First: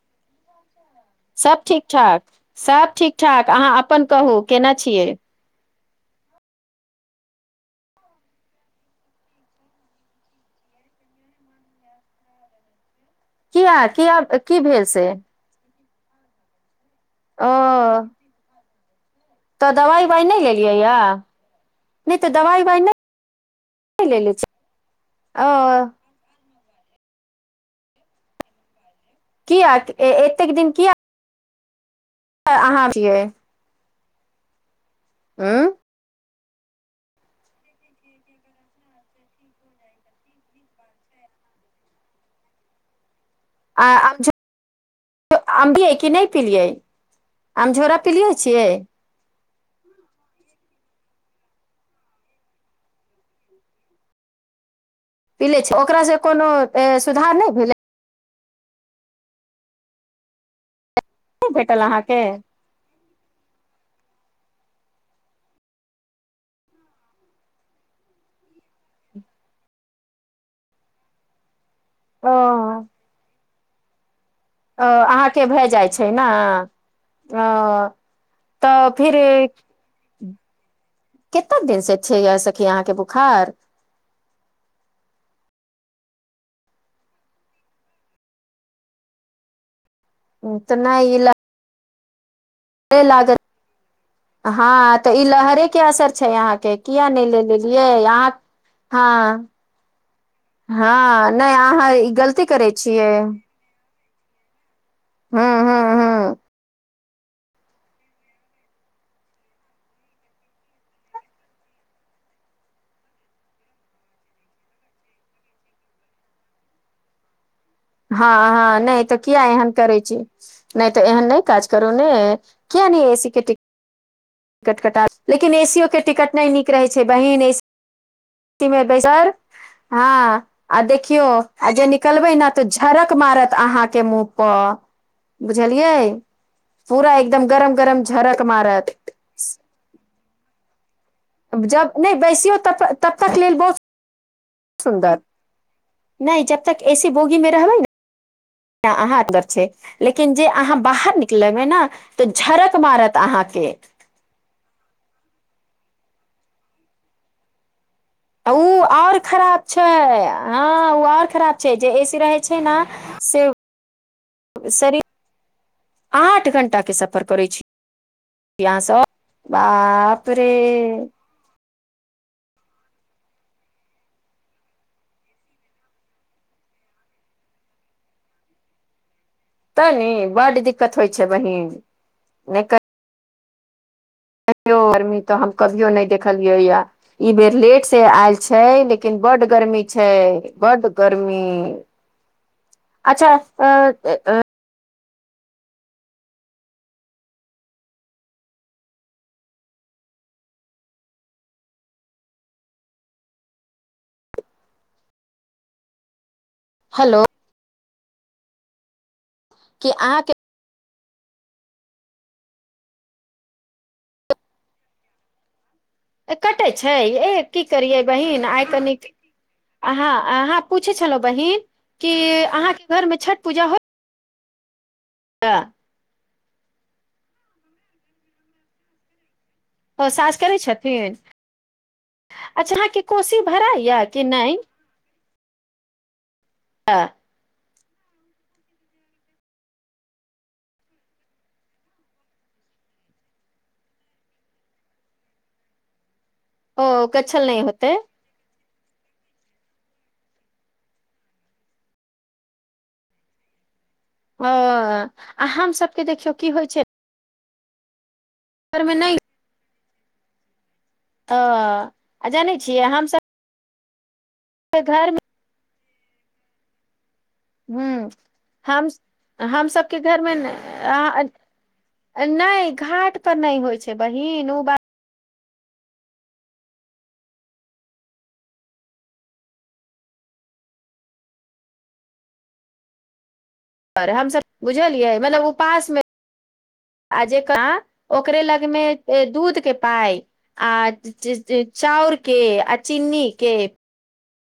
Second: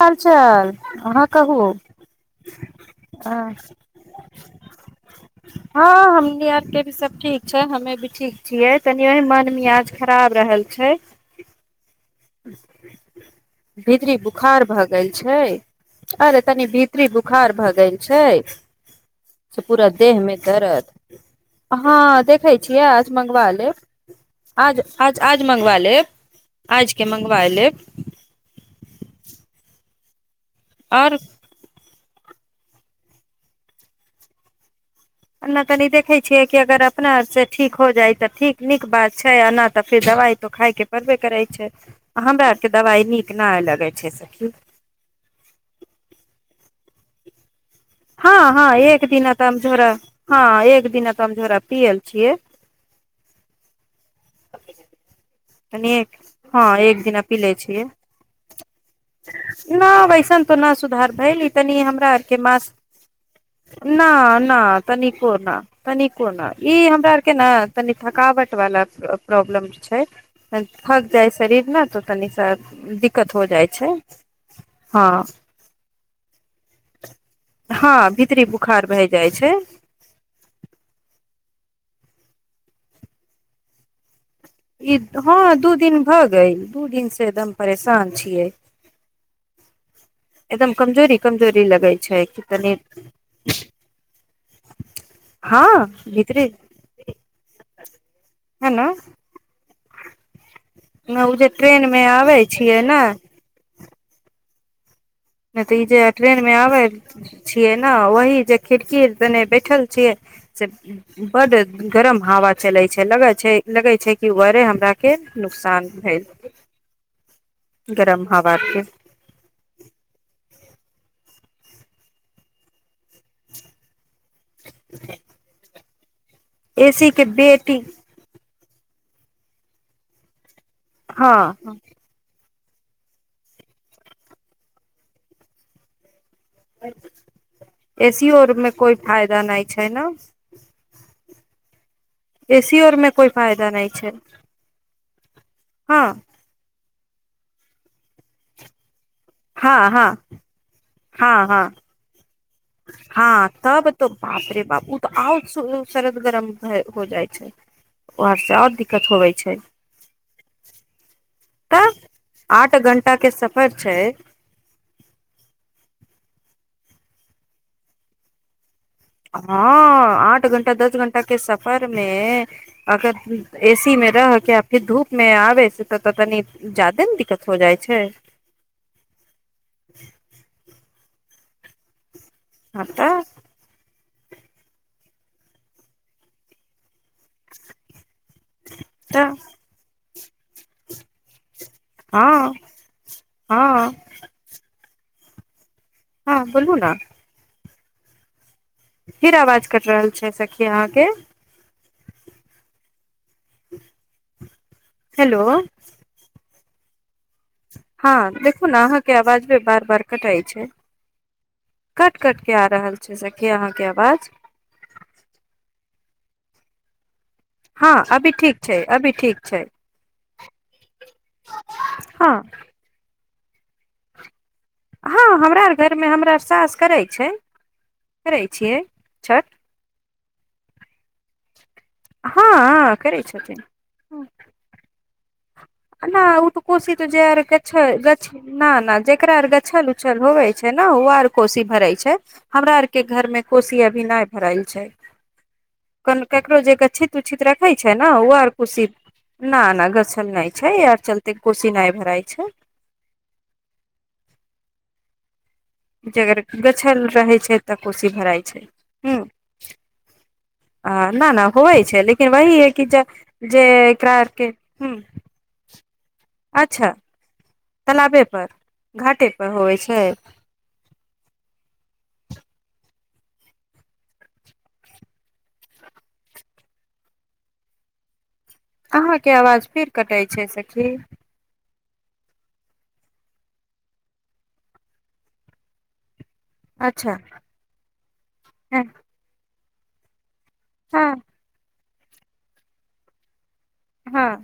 हाल चाल अहाँ कहू सब ठीक ठाक सब ठीक ठाक हँ अहाँ अपन कहू केना छियै हँ हमनी आरके भी सब ठीक छै हमे भी ठीक छियै तनि ओही मन मियाज खराब रहल छै किया ह भीदी किया की बुखार भेल भए से गेल छै अरे तनी भीत प्री ओ बुखार भए गेल छै से तऽ पूरा दवाइ देह उवाइ मे नहि लेलियै दरद या हँ नहि तऽ देखै दवाइ उवाइ छियै नहि आज मंगवा लेब लेले छी आज आज आज मंगवा ओ लेब आज के मंगवायले की आ ए ए कतेक दिन किया अहाँ छियै अना उं तनी देखै छिये कि अगर अपना आर से ठीक हो जाय तऽ ठीक नीक बात छै आना तऽ फेर दवाई तो खााय के पड़बे करे छै हमरा आर के दवाई नीक छै नहि आ लगै सखी अ भियै कि नहि पलियै आम झोरा पिलिए छियै त झोरा हँ एक दिना त हम झोरा पियल छियै पी लै छै तनि ओकरासँ कोनो सुधार नहि भेलै नना वयसन त न सुधार कहली नहि तनी भेटल हमरा अहाँके आरके मास न न तनिको न तनिको ने ई हमरा आर के ने तनि थकावट वाला प्रॉब्लम छै थक जाइ शरीर ने तऽ तनी सा दिक्कत हो जाइ छै अ हँ अहाँके भए जाइत छै नए आ हँ भीतरी बुखार तऽ भए फिर जाइ छै के कतेक दिन से छैे या सखी अहाँके बोखार ई हँ दू दिन भऽ गइल दू दिनसँ एकदम परेशान छियै एकदम कमजोरी कमजोरी लगै छै कि तनि ऐ लागत हँ तऽ ई हँ लहरे के असर छै भीतरी अहाँके किया नहि ले लेलियै अहाँ है ने हँ हँ ओ जे नहि ट्रेन अहाँ मे ई आबै गलती करै ने छियै नहि तऽ हूँ ई जे हूँ ट्रेनमे आबै छियै न वही जे खिड़कीने बैठल छियै से बड्ड गरम हवा चलै छै लगै छै लगै छै कि ओरे हमराके नुकसान भेल गरम हँ हवा हँ के नहि तऽ किया एहन करै छै नहि तऽ एहन नहि काज करू ने किया न एसी के टि कट कटा लेकिन एसीयो के टिकट नहि एसी के बेटी तिमर भै सर हँ आ देखियौ हँ आ जे निकलबै ने तऽ झरक मारत अहाँ के मुँह पर बुझलियै पूरा एकदम गरम गरम झरक मारत जानइ छै न ब जब नहि बैसियौ एसी तब आरमे तब कोइ तक लेल फायदा बहुत नहि छै सुन्दर हँ नहि जब तक एक एसी बोगी मे रहबै ने त अहाँ दर छै हँ हँ लेकिन जे अहाँ बाहर हँ निकलबै हँ ना त' हँ तब त बापरे बापू त आ शरत गरम हो जाइ छै ओर से ओ दिक्कत आओर होवे खराब छै हँ ओ आओर खराब छै जे तऽ एऐसी रहै छै ने आठ घंटा के से सफर छै शरीर आठ घण्टाके सफर करैत छी यहाँ सब हँ बाप आठ रे घंटा दस घंटा केस फर मे अगर एसी मे रहके फेर धूप मे आबे तऽ तनी जादे ने दिक्कत हो जाइ छै तानी बड्ड दिककत होइ छै बहिन ह [unintelligible] तऽ कहिो गर्मी तऽ हम कभो नहि देखलियै या [unintelligible] ई बेर लेट से आयल छै लेकिन तऽ बड गर्मी छै छै बड गर्मी हँ अच्छा हँ अ तै अ हँ बोलू ने फिर आवाज कि रहल छै सखी अहाँके हेलो हलो हँ देखू ने अहाँ अवाज भी बार कि बार कटइ अहाँके छै कट कटि कऽ आ रहल छै सखी अहाँके आवाज कटै छै एक की हँ करियै अभी बहिन ठीक आइ छै कनिक अभी ठीक छै अहाँ अहाँ पुछै छलौ बहिन की हँ अहाँ के घर में छठ। पूजा हो हँ हमरा आर घरमे हमरा सास करै छै करै छियै छठ ओ सास करै छथिन अच्छा हँ अहाँके करै कोशी भरा यए कि नहि अन ऊट कुसी त जयर छ गछ न ना जकरा अर गछल उ्छल होवै छै ने ओ आर कोसी भरै छै हमरा अरके घरमे कोसी अभी नहि भरल छै कनि केकरो जे ओ गचछित गछल उच्छित नहि रखै होतै छै ने ओ आर कुसी न न गछल नहि छै आर चलते कोसी नहि भराइ छै ओ हम सबके देखियौ जेगर की होइ छै गछल रहै छै तऽ कुसी भराइ घरमे हू नहि हँ न नहि होवै छै लेकिन अ जानै वही है कि छियै जे हमसब जे त्रर के हुं घरमे अच्छा हुं तालाबे पर हम घाटे पर होवे हमसभके छै घरमे ने अहाँ नहि घाट पर नहि होइ छै बहिन ओ बात अहाँके आवाज फेर कटै छै सखी आरे हमसब बुझलियै मतलब उपास मे अच्छा आ जे कह ओकरे लगमे हँ दूध के पाइ आ हँ जे जेक चाउर के आ चीनी के हँ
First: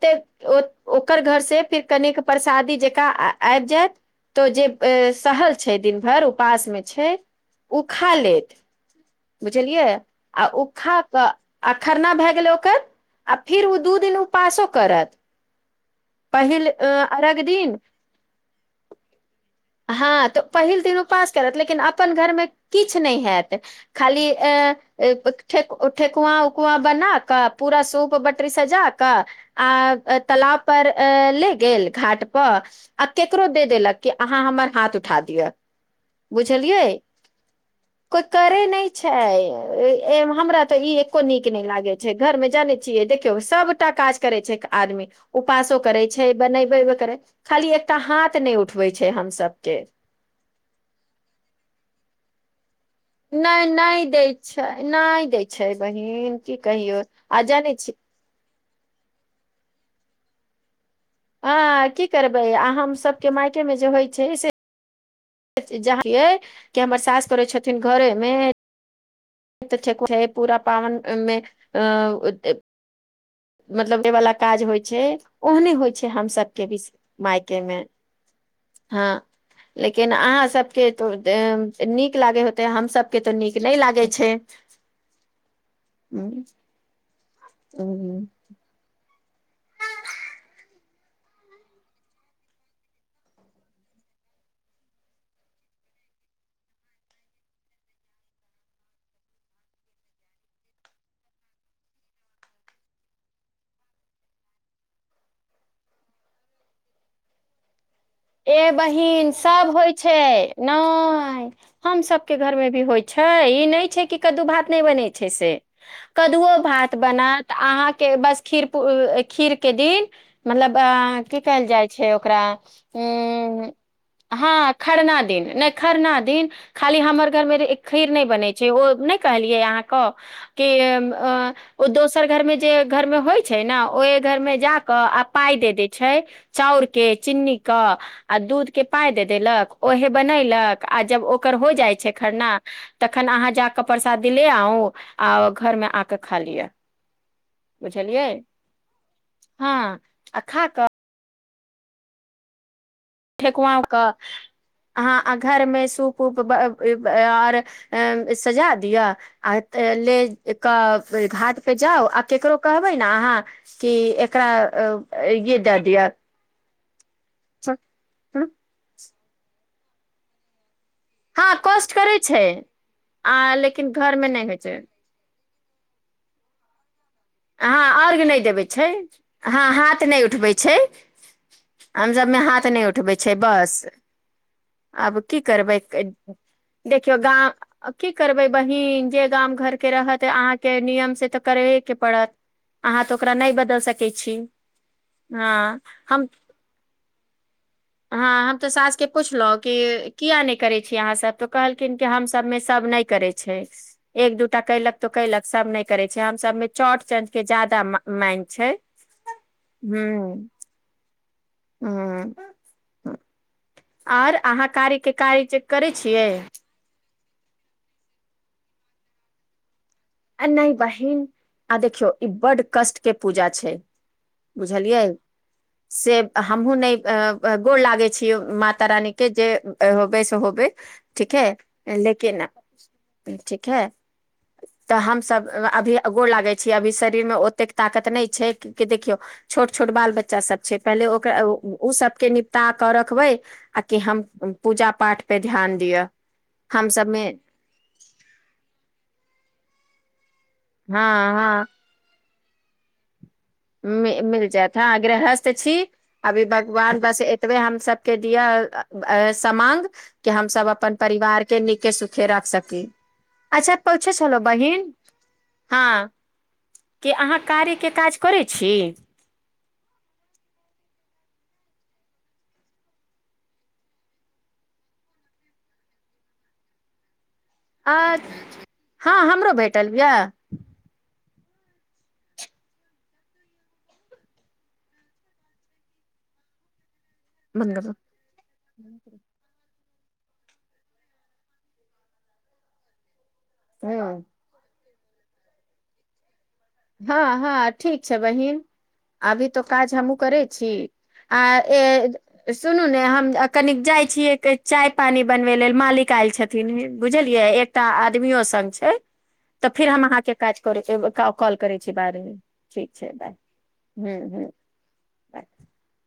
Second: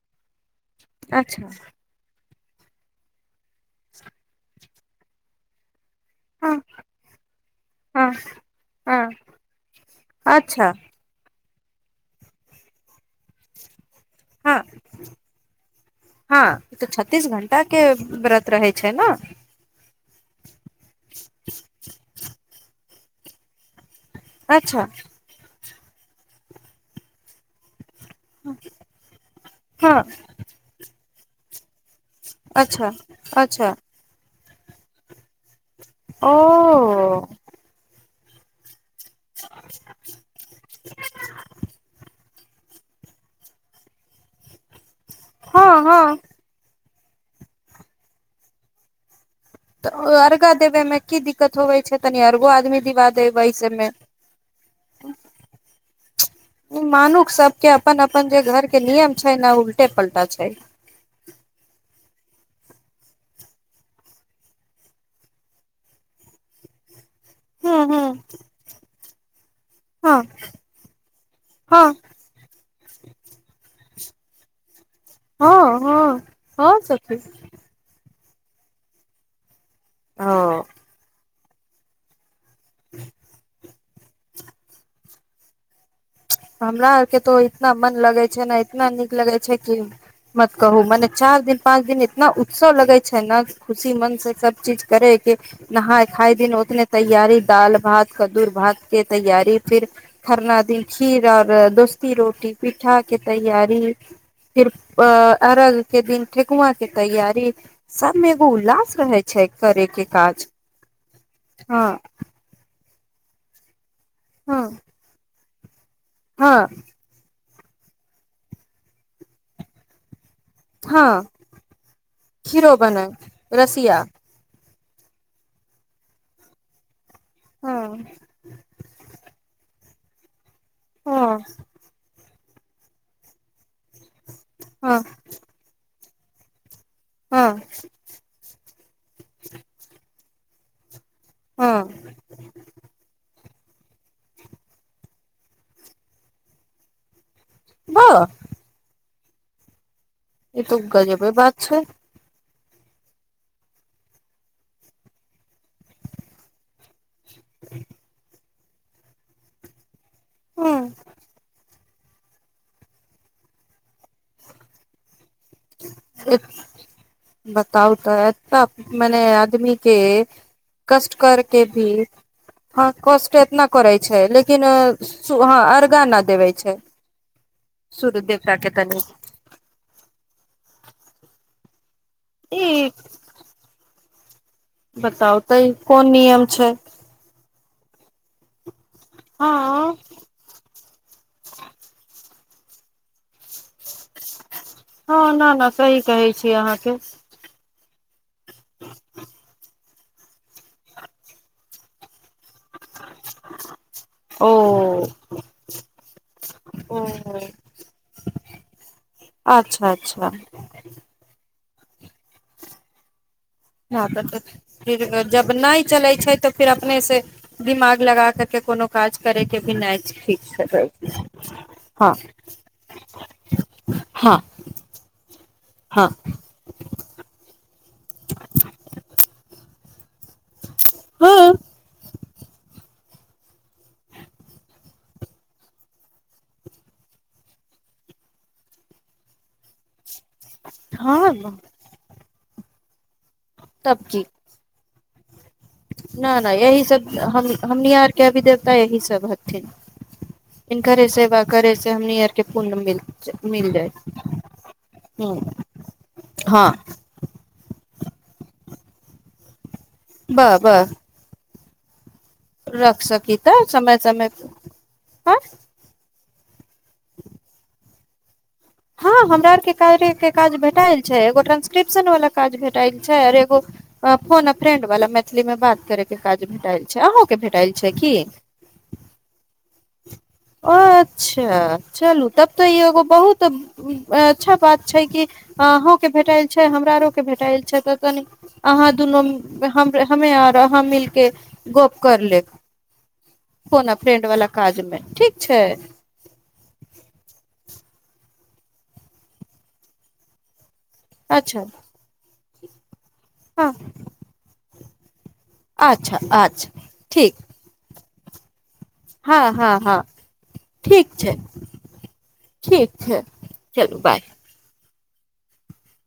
तेक ओ ओकर घर अच्छा से फिर कनेक परसादी जकाँ आयब जायत त' जे शहर छै दिन घर हँ उपास मे छै उ हँ खा लेत हँ बुझलियै आ उ अच्छा खा कऽ आ खरना भए गेलै ओकर आ फिर ओ दू दिन हँ पासो करत हँ पहिल ई अ तऽ छत्तीस अर्घ दिन घंटाके व्रत रहै छै ने हँ तऽ पहिल दिन उपास करत लेकिन आपन घरमे किछ नहि हैत खाली अ अच्छा ठत् उ ठेकुआ उकुआ बना' क' पूरा सूप बटरी सजा कऽ आ हँ तलाब पर अए ले गेल घाट पर अच्छा आ केकरो दे अच्छा देलक कि अहाँ हमर हाथ उठा दे ओ कोइ करे नहि छै हमरा तऽ ई एको नीक नहि लागे छै घर मे जाने छियै देखियौ सबटा काज करय छै आदमी हँ उपासो करे हँ छै बनैबै करय खाली एकटा हाथ नै उठबै छै हमसब तऽ ओ अर्गा देबे मे की दिक्कत होबे छै त तनि आरो आदमी दिवा देबै नहि सबमे नहि दै छै नहि दै छै बहिन की कहियौ मानुख आ सबके जानै छी अपन अपन जे घर के नियम छै ने उलटे पलटा छै हँ की करबै आ हमसभके मायकेमे जे होइत छै से जहाँ य कि हमर सास करै छथिन हूँ हूँ घरेमे हँ छै पूरा पावनमे हँ मतलब देवा काज होइ ओहने हँ होइ छै हँ हम सब के भी हँ सखी मायके मे हँ लेकिन अहाँ सबके तो टैम से नीक लागे होतै छै हम सब के तो नीक नहि ला ग छैथ ह के तो इतना मन लगे छै ने इतना नीक लगे छै कि मत कहू मने चार दिन पाँच दिन इतना उत्सव लगे छै ने खुशी मन से सब चीज करे के नहााय खाय दिन उतने तैयारी दाल भात कद्दू भात के तैयारी फिर खरना दिन खीर आऔर दोस्ती रोटी पीठा के तैयारी फिर अ अर्घ के दिन ठेकुआ के तैयारी सबमे एगो ए उल्लास रहे बहिन छै सब करे होइ के छै काज नय हँ हम सबके घर मे भी होइ छै ई नहि छै की कद्दू हँ भात नहि बनै छै से कद्दओ हँ भात बनात तऽ अहाँके बस खीर पु आ खीरके दिन मतलब आ हँ की कहल जाइ छै ओकरा खीरो उ रसिया हँ खरना दिन नहि खरना दिन खाली हमर घर मे हँ खीर नहि बनै छै ओ नहि कहलि के अहाँ क के हँ ओ दोसर घरमे जे घर मे होइ छै न ओहि घर में जााक हँ आ पााय दे दे छै छै चाउर के चिन्नी हँ आ दूध के पा दे देलक ओहे बनय लक आ जब ओकर हो जाइ हँ छै करना तखन आहाँ। जा क प्रसाद द ले आउ आ घर मे आके खा लिया वाह बुझलियै हँ आ ई खा त कऽ कजेबै बात छ ठेकआव क अहाँ घरमे सूप उप आओर अ सजा दियअ आ हँ एक घट पे जाउ आ केकरो कहबै ने अहाँ कि एकरा ये द द य बताउ तऽ ए त मने आदमी के कष्ट हँ करके भी कष्ट करै छै हँ कष्ट आ एतना लेकिन करै घर छै मे नहि होइ लेकिन छै हँ अर्गा न देबे छै हँ सूर्य अर्घ्य नहि देवता देबे के छै तनि हँ हाथ नहि उठबै छै हम सभमे हाथ नहि ई उठबै छै बस आब की बताउ तऽ ई करबै कोन नियम छै देखियौ गाँ आ की करबै बहिन जे गाम घर के हँ रहत अहाँ के नियम से तऽ करेबे के अहाँ तऽ ओकरा नहि बदल सक हँ न न सही हम कहै छी अहाँके हँ हम तऽ सास के पुछलहुं कि किया नहि करै छीिय अहाँ सब तऽ कहलखिन कि हम सभमे सब नहि करै छै एक ओ दूटा कलक तो कलक सब नहि करै छै हम सभमे चौट ओ च के जदाा मान छै अच्छा अच्छा ह हुँ [unintelligible] फिर जब कार्य नहि करै चलै छियै छैय तऽ फिर अपने से दिमाग लगा कर के कोनो काज करे के भी नहि ठीक छै नहि बहिन आ देखियौ हँ ई बड कष्ट के पूजा छैय हँ बुझलियै हँ से हमूँ नहि गोर लाग लगे छिय माता रानी के जे एहो [unintelligible] तऽ होब ठीक है हँ लेकिन ठीक है तऽ हमसब अभीगो लागे छी अभी शरीर मे ओतेक ताकत नहि छैय कि देखियौ छोट छोट बाल बच्चा बच्चा सब छैय पहिले ओकरा हँ ओ सबके ताकऽ रखबै आ कि तब हम की पूजा पाठ पे ध्यान दिअ न न यही हम सब सबमे हमनी यारकेभी देवता यही सब ह ठीक इनकरे हँ हँ सेवाकरै से हमनी अर के पुण्य मिल मिल जाय मिल जायत ह गृहस्थ छी अभी हँ भगवान बस एतबे हमसब के दिय समाँग कि ब ब हमसब अपन परिवार के निके सु खे राख सकी रख तऽ अच्छा समय पूछे समय छलहु पर बहिन हँ कि अहाँ कार्यके काज करै छी हँ हमरा आरके कार्य के काज भेटाय छैय एगो ट्रांसक्रिप्शन वाला काज भेटायल छैय और एगो फोन फ्रेंड वाला मैथिली मे बात करे के काज भेटल छैय अहु अ हँ हमरो भे टालया अच्छा चलू तब तऽ ई एगो बहुत अच्छा बात छैय कि आहूँ के भेटल छैय हमरा आरो भेटल छैय तऽ कनि अहाँ दुनू हमे हमे आर अहाँ मिलके गप करि लेब फोन फ्रेंड वला ठीक छैय हँ हँ ठीक छैय बहिन अभी तो काज हमहुँ करै छी आ अच्छा ए सुनू नेहाँ हँ कनिक जाइ छियै चाय पानी बनबे लेल मालिक अच्छा आयल छथिन अच्छा ठीक बुझलियै एकटा हँ [unintelligible] तऽ हँ फिर हँ हम अहाँके काज करैत ठीक छै कॉल करै छी बारमे ठीक छै बाय चलू ह बाय ह [inaudible]